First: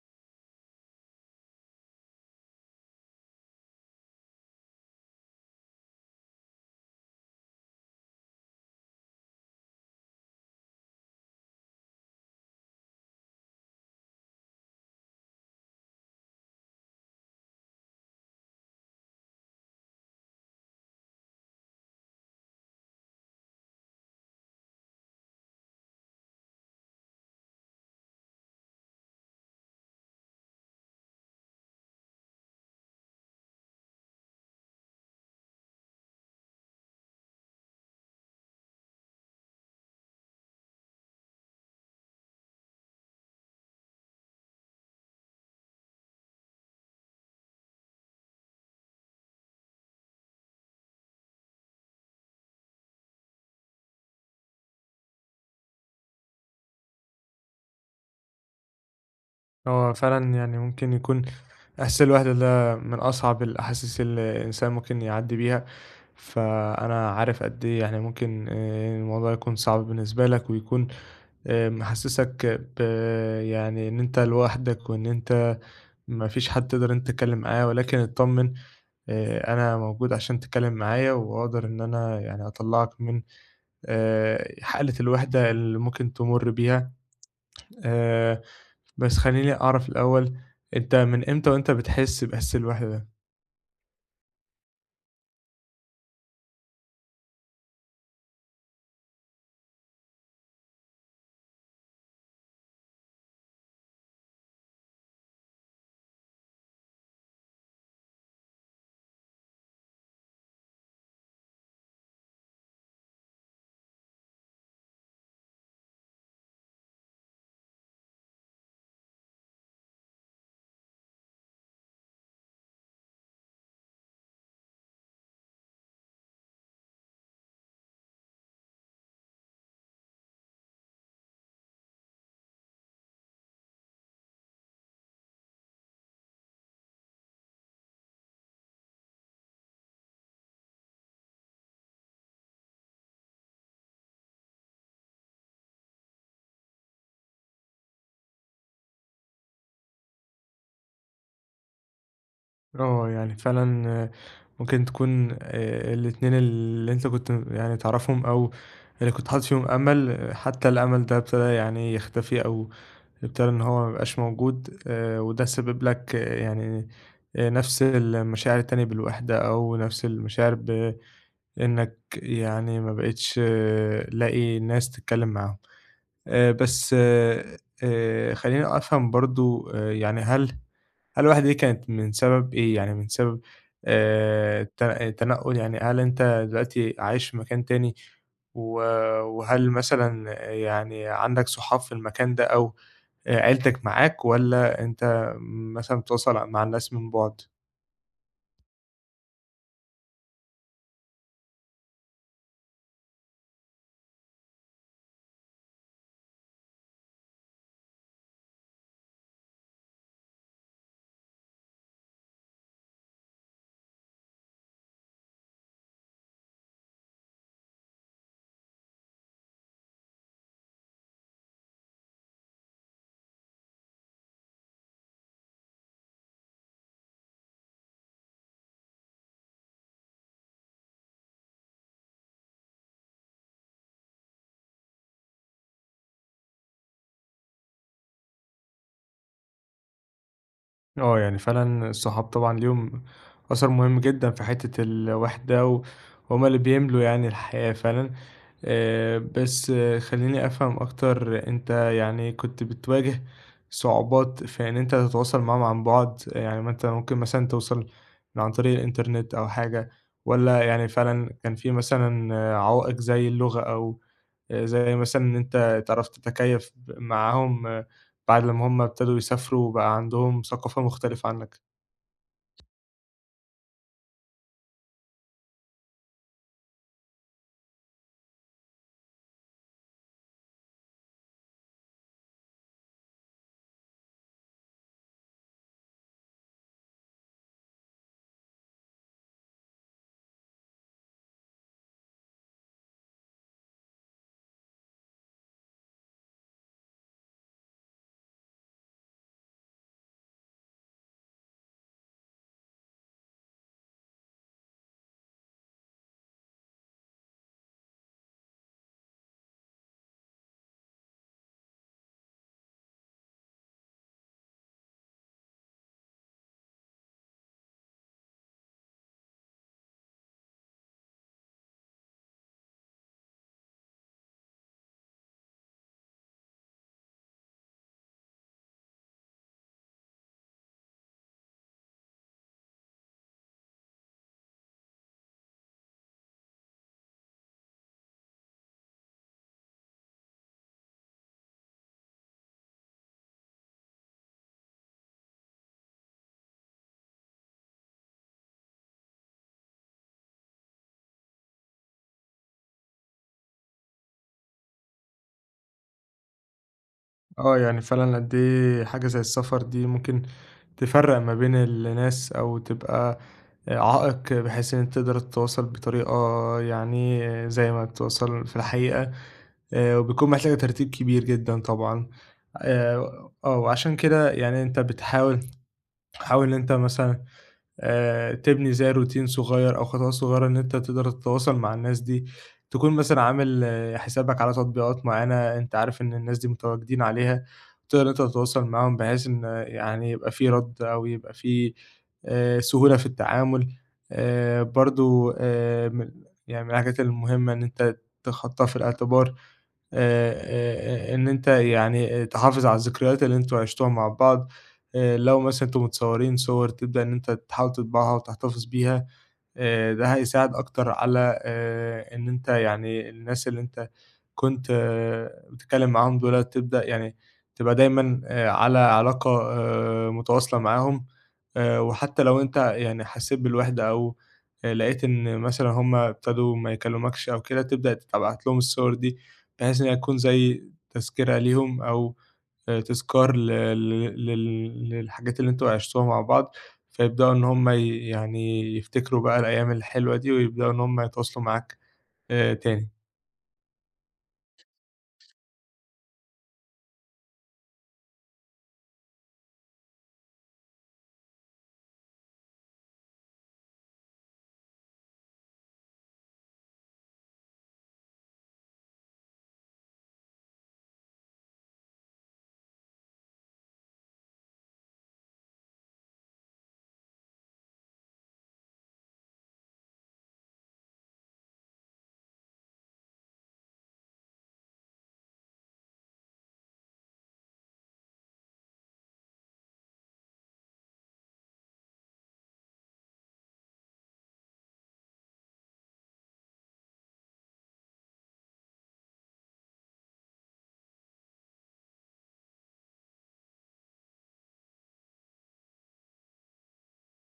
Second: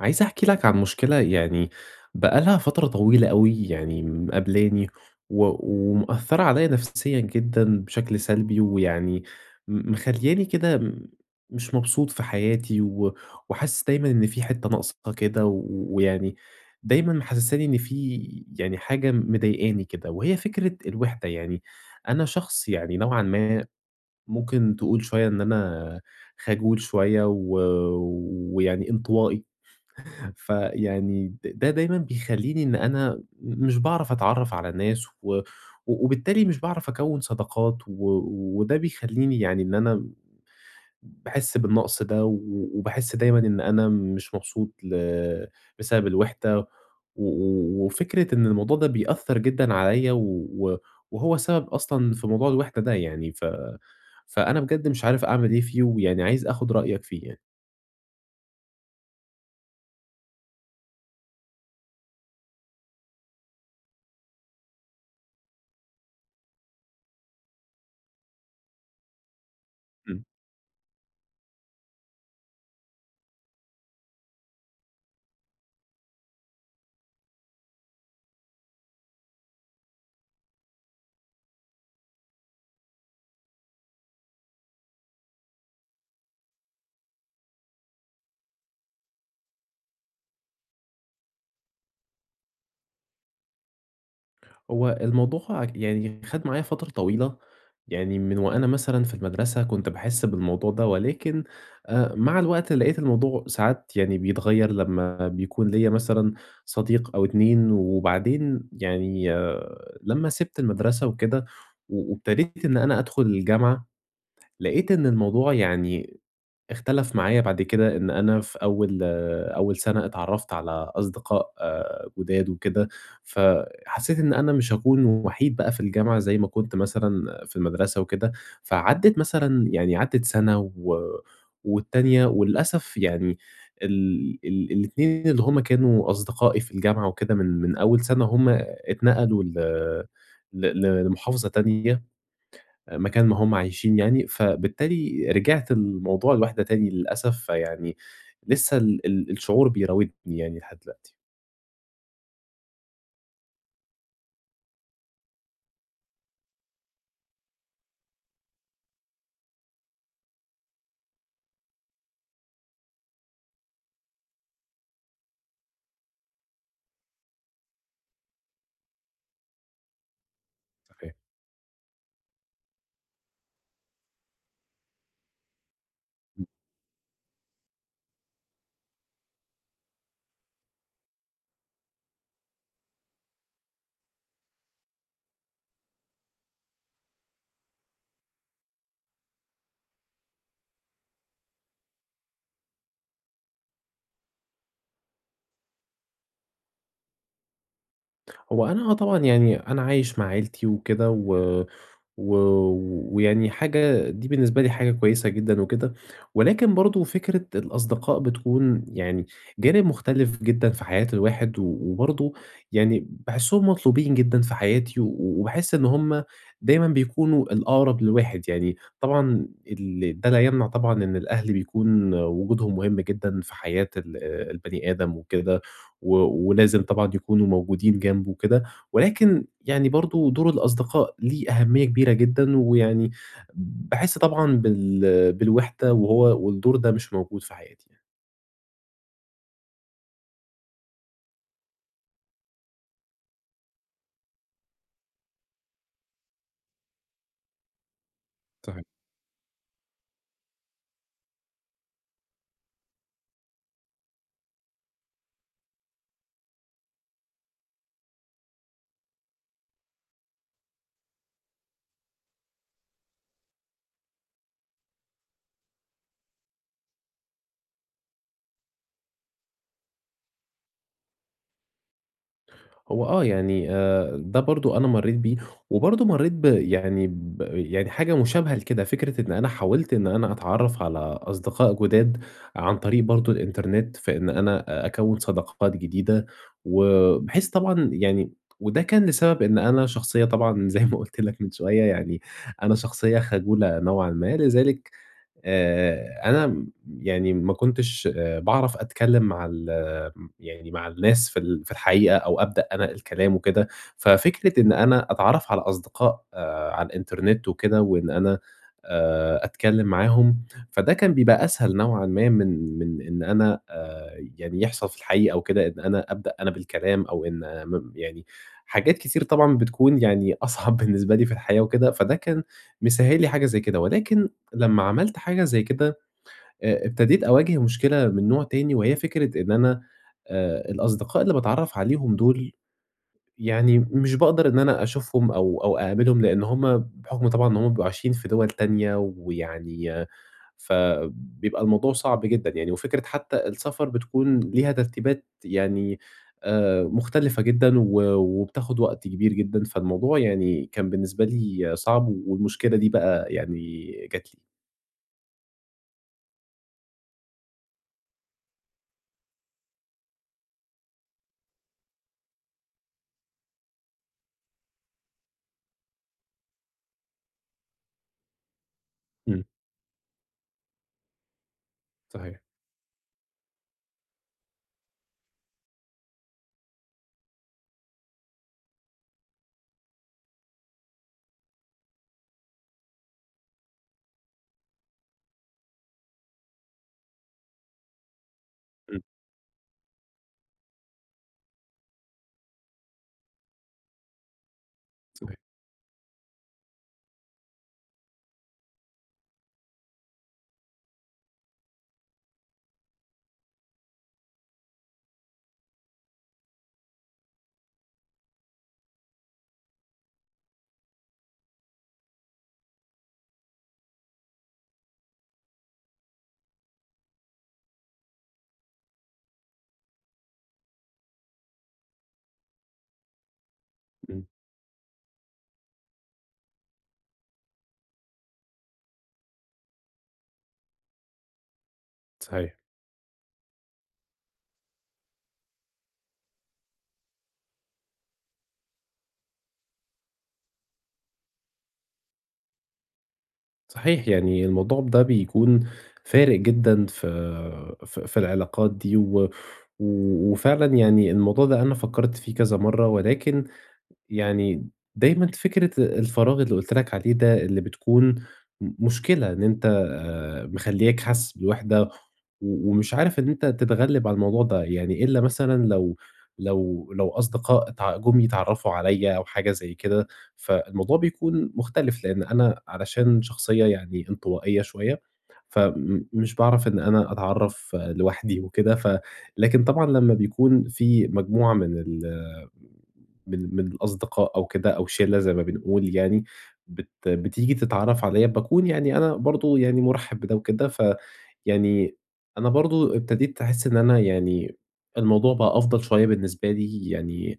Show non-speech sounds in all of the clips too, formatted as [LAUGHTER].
عايز أحكي لك عن مشكلة، يعني بقى لها فترة طويلة أوي يعني مقابلاني، و ومأثّرة عليّا نفسيًا جدًا بشكل سلبي، ويعني مخلّياني كده، مش مبسوط في حياتي، و وحاسس دايمًا إن في حتّة ناقصة كده، ويعني دايمًا محسّساني إن في يعني حاجة مضايقاني كده، وهي فكرة الوِحدة. يعني أنا شخص يعني نوعًا ما ممكن تقول شوية إن أنا خجول شوية، و ويعني انطوائي. فيعني ده دايمًا بيخلّيني إن أنا مش باعرف أتعرّف على الناس، و و- وبالتالي مش باعرف أكوّن صداقات، و وده بيخلّيني يعني إن أنا باحس بالنقص ده، و وباحس دايمًا إن أنا مش مبسوط بسبب الوِحدة، و و وفكرة إن الموضوع ده بيأثّر جدًا عليّا، و... وهو سبب أصلًا في موضوع الوِحدة ده. يعني فأنا بجد مش عارف أعمل إيه فيه، ويعني عايز آخُد رأيك فيه هو فعلًا يعني ممكن يكون إحساس الوحدة ده من أصعب الأحاسيس اللي الإنسان ممكن يعدّي بيها، فأنا عارف قد إيه يعني ممكن الموضوع يكون صعب يعني. بالنسبة لك، ويكون محسّسك ب يعني إن أنت لوحدك، وإن أنت ما فيش حد تقدر إن أنت تتكلّم معاه، ولكن اتطمّن، أنا موجود عشان تتكلّم معايا، وأقدر إن أنا يعني أطلّعك من حالة الوحدة اللي ممكن تمُر بيها. آآ بس خلّيني أعرف الأول، أنت من إمتى وأنت بتحس بإحساس الوحدة ده؟ هو الموضوع يعني خد معايا فترة طويلة، يعني من وأنا مثلًا في المدرسة كنت باحس بالموضوع ده، ولكن مع الوقت لقيت الموضوع ساعات يعني بيتغيّر لمّا بيكون ليّا مثلًا صديق أو 2، وبعدين يعني آه، لمّا سِبت المدرسة وكده و وابتديت إن أنا أدخل الجامعة، لقيت إن الموضوع يعني اختلف معايا بعد كده. إن أنا في أول سَنة اتعرّفت على أصدقاء جُداد وكده، فحسّيت إن أنا مش هاكون وحيد بقى في الجامعة زي ما كنت مثلًا في المدرسة وكده. فعدّت مثلًا يعني عدّت سَنة و والتانية، وللأسف يعني ال ال الاتنين اللي هم كانوا أصدقائي في الجامعة وكده من أول سَنة، هم اتنقلوا ل ل لمحافظة تانية، مكان ما هم عايشين يعني، فبالتالي رجعت لموضوع الوحدة تاني للأسف. فيعني لسه ال ال الشعور بيراودني يعني لحد دلوقتي. آه، يعني فعلًا، ممكن تكون الاتنين اللي أنت كنت يعني تعرفهم، أو اللي كنت حاطط فيهم أمل، حتى الأمل ده ابتدى يعني يختفي، أو ابتدى إن هو ما يبقاش موجود. وده سبب لك، يعني نفس المشاعر التانية بالوحدة، أو نفس المشاعر صحيح. بإنك يعني ما بقيتش لاقي ناس تتكلّم معاهم. بس، خلّيني أفهم برضه، يعني هل الواحدة دي كانت من سبب إيه؟ يعني من سبب التنقُّل، يعني هل أنت دلوقتي عايش في مكان تاني، و وهل مثلًا يعني عندك صحاب في المكان ده، أو عيلتك معاك، والّا أنت مثلًا بتتواصل مع الناس من بُعد؟ هو أنا آه، طبعًا يعني أنا عايش مع عيلتي وكده، و و ويعني حاجة دي بالنسبة لي حاجة كويسة جدًا وكده. ولكن برضه فكرة الأصدقاء بتكون يعني جانب مختلف جدًا في حياة الواحد، و وبرضه يعني باحسّهم مطلوبين جدًا في حياتي، و وباحس إن هُم دايمًا بيكونوا الأقرب للواحد. يعني طبعًا ده لا يمنع طبعًا إن الأهل بيكون وجودهم مهم جدًا في حياة البني آدم وكده، و ولازم طبعًا يكونوا موجودين جنبه وكده. ولكن يعني برضه دور الأصدقاء ليه أهمية كبيرة جدًا، ويعني باحس طبعًا بالوحدة وهو والدور ده مش موجود في حياتي يعني. آه، يعني فعلًا الصحاب طبعًا ليهم أثر مهم جدًا في حتّة الوحدة، وهُم اللي بيملوا يعني الحياة فعلًا. صحيح. بس، خلّيني أفهم أكتر. أنت يعني كنت بتواجه صعوبات في إن أنت تتواصل معاهم عن بُعد؟ يعني ما أنت ممكن مثلًا توصل من عن طريق الإنترنت أو حاجة، والّا يعني فعلًا كان في مثلًا عوائق زي اللغة، أو زي مثلًا إن أنت تعرف تتكيّف معاهم بعد لمّا هم ابتدوا يسافروا وبقى عندهم ثقافة مختلفة عنّك؟ هو آه، يعني ده برضه أنا مرّيت بيه، وبرضه مرّيت يعني يعني حاجة مشابهة لكده. فكرة إن أنا حاولت إن أنا أتعرّف على أصدقاء جُداد عن طريق برضه الإنترنت، في إن أنا أكوّن صداقات جديدة، وبحيث طبعًا يعني وده كان لسبب إن أنا شخصية طبعًا [LAUGHS] زي ما قُلت لك من شوية. يعني أنا شخصية خجولة نوعًا ما، لذلك أنا يعني ما كنتش باعرف أتكلّم مع يعني مع الناس في الحقيقة، أو أبدأ أنا الكلام وكده. ففكرة إن أنا أتعرّف على أصدقاء على الإنترنت وكده، وإن أنا أتكلّم معاهم، فده كان بيبقى أسهل نوعًا ما من إن أنا يعني يحصل في الحقيقة أو كده إن أنا أبدأ أنا بالكلام، أو إن يعني حاجات كتير طبعًا بتكون يعني أصعب [LAUGHS] بالنسبة لي في الحياة وكده. فده كان مسهّل لي حاجة زي كده، ولكن لمّا عملت حاجة زي كده، ابتديت أواجه مشكلة من نوع تاني، وهي فكرة إن أنا الأصدقاء اللي باتعرّف عليهم دول يعني مش باقدر إن أنا أشوفهم أو أقابلهم، لإن هُم بحُكم طبعًا إن هُم بيبقوا عايشين في دول تانية ويعني فبيبقى الموضوع صعب جدًا يعني. وفكرة حتى السفر بتكون ليها ترتيبات يعني مختلفة جدًا، و وبتاخد وقت كبير جدًا. فالموضوع يعني كان بالنسبة لي صعب، والمشكلة دي بقى يعني جات لي. آه، يعني فعلًا قد إيه حاجة زي السفر دي ممكن تفرّق ما بين الناس، أو تبقى عائق بحيث إن أنت تقدر تتواصل بطريقة، يعني زي ما بتتواصل في الحقيقة. إمم. وبتكون محتاجة ترتيب كبير جدًا طبعًا. صحيح، آآ وعشان كده يعني أنت بتحاول، حاول إن أنت مثلًا تبني زي روتين صغير، أو خطوات صغيرة إن أنت تقدر تتواصل مع الناس دي، تكون مثلًا عامل حسابك على تطبيقات معيّنة أنت عارف إن الناس دي متواجدين عليها، تقدر إن أنت تتواصل معاهم، إمم. بحيث إن يعني يبقى في رَد، أو يبقى في سهولة في التعامل. برضه، صحيح. يعني من الحاجات المهمة إن أنت تحطها في الاعتبار. آآ، إن أنت يعني تحافظ على الذكريات اللي أنتم عِشتوها مع بعض. لو مثلًا أنتم متصورين صور، تبدأ إن أنت تحاول تطبعها وتحتفظ بيها. ده هيساعد أكتر على، إن أنت يعني الناس اللي أنت كنت بتتكلّم معاهم دُولة، تبدأ يعني تبقى دايمًا على علاقة متواصلة معاهم. وحتّى لو أنت يعني حسّيت بالوِحدة، أو إمم. لقيت إن مثلًا هم ابتدوا ما يكلّمكش أو كده، تبدأ تبعت لهم الصور دي، بحيث إن هي تكون زي تذكرة ليهم، أو صحيح. تذكار ل ل لل للحاجات اللي أنتم عِشتوها مع بعض، فيبدأوا إن هم يعني يفتكروا بقى الأيام الحلوة دي، ويبدأوا إن هم يتواصلوا معاك تاني. صحيح، يعني الموضوع ده بيكون فارق جدًا في في العلاقات دي، و و وفعلًا يعني الموضوع ده أنا فكّرت فيه كذا مرّة. ولكن يعني دايمًا فكرة الفراغ اللي قُلت لك عليه ده، اللي بتكون مشكلة إن أنت مخلّياك حاسس بالوحدة، و ومش عارف إن أنت تتغلِّب على الموضوع ده. يعني إلا مثلًا لو أصدقاء جُم يتعرّفوا عليّا أو حاجة زي كده، فالموضوع بيكون مختلف، لإن أنا علشان شخصية يعني انطوائية شوية، مش باعرف إن أنا أتعرّف آه، لوحدي وكده. لكن طبعًا لمّا بيكون في مجموعة من ال من من الأصدقاء أو كده أو شِلّة زي ما بنقول يعني، بتيجي تتعرّف عليَّ، باكون يعني أنا برضه يعني مُرحِب بده وكده. فيعني أنا برضه ابتديت أحس إن أنا يعني الموضوع بقى أفضل شوية بالنسبة لي. يعني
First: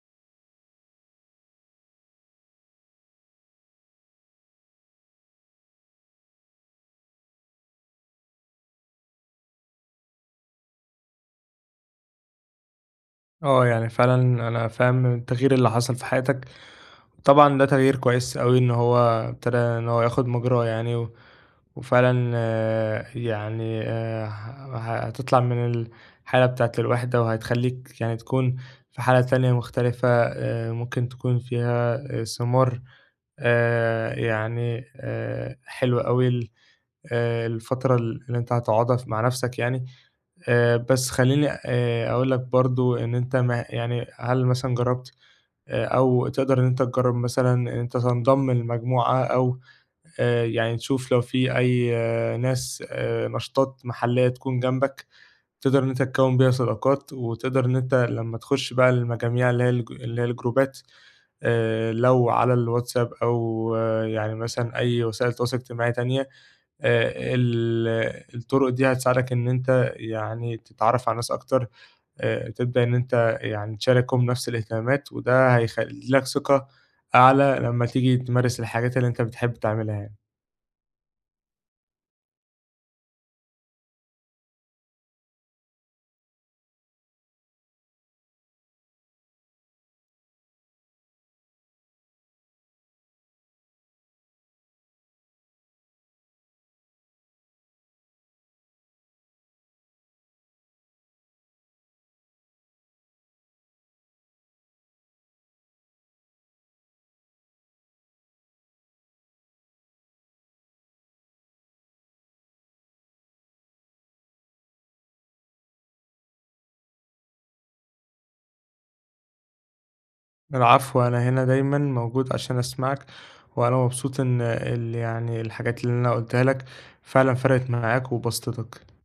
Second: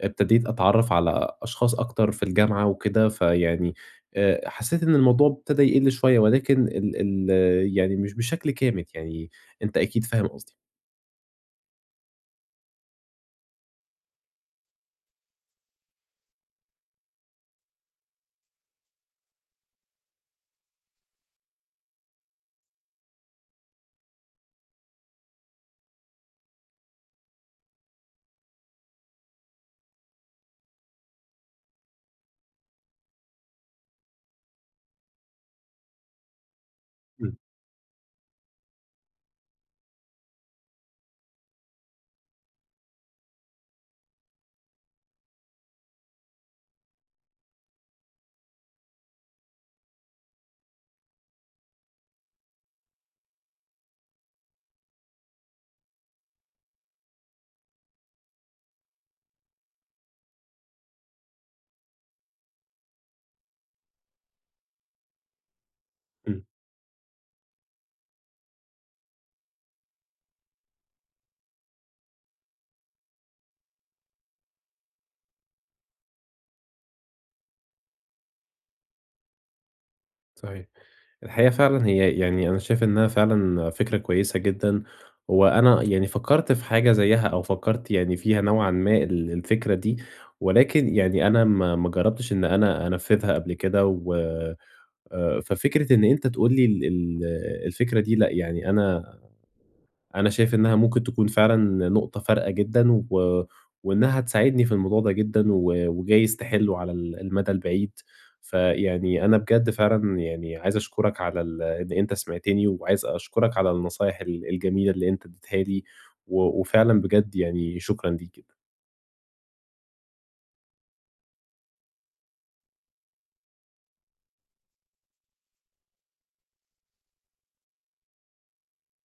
ابتديت أتعرّف على أشخاص أكتر في الجامعة وكده، فيعني حسّيت إن الموضوع ابتدى يقِل شوية، ولكن ال ال يعني مش بشكل كامل يعني. أنت أكيد فاهم قصدي. آه، يعني فعلًا أنا فاهم التغيير اللي حصل في حياتك. طبعًا ده تغيير كويس أوي إن هو ابتدى إن هو ياخد مجراه يعني. وفعلًا يعني هتطلع من الحالة بتاعة الوحدة، وهتخلّيك يعني تكون في حالة تانية مختلفة، ممكن تكون فيها ثمار يعني حلوة أوي ال إمم، الفترة اللي أنت هتقعدها مع نفسك يعني. بس خلّيني أقول لك برضه، إن أنت ما يعني هل مثلًا جرّبت، أو تقدر إن أنت تجرّب مثلًا إن أنت تنضم لمجموعة، أو يعني تشوف لو في أي ناس، نشاطات محلية تكون جنبك، تقدر إن أنت تكوّن بيها صداقات، وتقدر إن أنت لمّا تخش بقى المجاميع اللي هي الجروبات، لو على الواتساب، أو يعني مثلًا أي وسائل تواصل اجتماعي تانية. إمم، آآ، ال الطُرق دي هتساعدك إن أنت يعني تتعرّف على ناس أكتر. تبدأ إن أنت يعني تشاركهم نفس الاهتمامات، وده هيخلّي لك ثقة أعلى لمّا تيجي تمارس الحاجات اللي أنت بتحب تعملها يعني. صحيح. الحقيقة فعلًا هي يعني أنا شايف إنها فعلًا فكرة كويسة جدًا، وأنا يعني فكّرت في حاجة زيّها، أو فكّرت يعني فيها نوعًا ما الفكرة دي، ولكن يعني أنا ما جرّبتش إن أنا أنفّذها قبل كده. و ففكرة إن أنت تقول لي ال ال الفكرة دي لأ، يعني أنا شايف إنها ممكن تكون فعلًا نقطة فارقة جدًا، و وإنها هتساعدني في الموضوع ده جدًا، و وجايز تحِلّه على المدى البعيد. فيعني أنا بجد فعلًا يعني عايز أشكرك على إن أنت سمعتني، وعايز أشكرك على النصايح الجميلة اللي أنت اديتها لي، و وفعلًا بجد يعني شكرًا ليك جدًا. العفو، أنا هنا دايمًا موجود عشان أسمعك، وأنا مبسوط إن يعني الحاجات اللي أنا قُلتها لك فعلًا فرقت معاك وبسطتك.